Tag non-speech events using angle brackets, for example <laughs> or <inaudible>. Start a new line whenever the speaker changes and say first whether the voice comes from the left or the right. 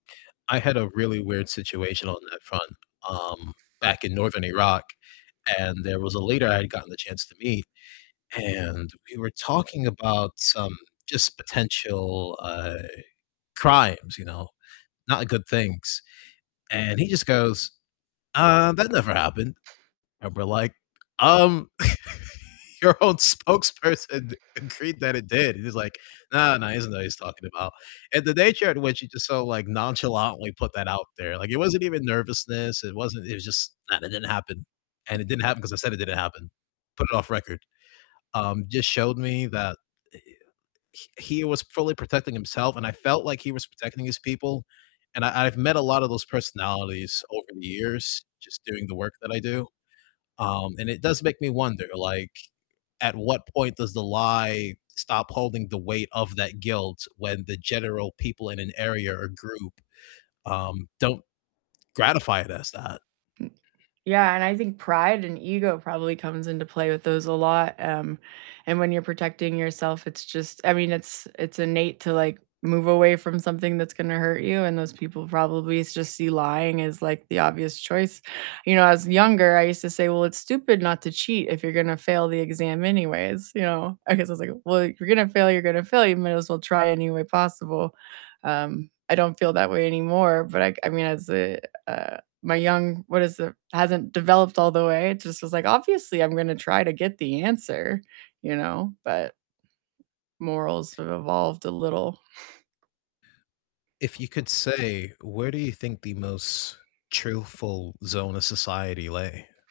left: I had a really weird situation on that front, um, back in northern Iraq, and there was a leader I had gotten the chance to meet, and we were talking about some just potential, uh, crimes, you know, not good things, and he just goes, "Uh, that never happened." And we're like, "Um, <laughs> your own spokesperson agreed that it did." And he's like, "Nah, nah, he doesn't know what he's talking about." And the nature in which he just so, like, nonchalantly put that out there, like, it wasn't even nervousness, it wasn't it was just, "Nah, that didn't happen, and it didn't happen 'cause I said it didn't happen. Put it off record." Um, just showed me that, eh, he he was fully protecting himself, and I felt like he was protecting his people, and I I've met a lot of those personalities over the years just doing the work that I do. Um, and it does make me wonder, like, at what point does the lie stop holding the weight of that guilt when the general people in an area or group, um, don't gratify it as that?
right: Mm, yeah, and I think pride and ego probably comes into play with those a lot, um, and when you're protecting yourself, it's just I mean, it's it's innate to, like, move away from something that's gonna hurt you, and those people probably just see lying as, like, the obvious choice. You know, as younger, I used to say, "Well, it's stupid not to cheat if you're gonna fail the exam anyways," you know? I guess I was like, "Well, if you're gonna fail, you're gonna fail, you might as well try any way possible." Um, I don't feel that way anymore, but I g I mean, as a, uh, my young what is it hasn't developed all the way. It just was like, "Obviously, I'm gonna try to get the answer." You know, but morals have evolved a little. <scoffs>
left: If you could say, where do you think the most truthful zone of society lay?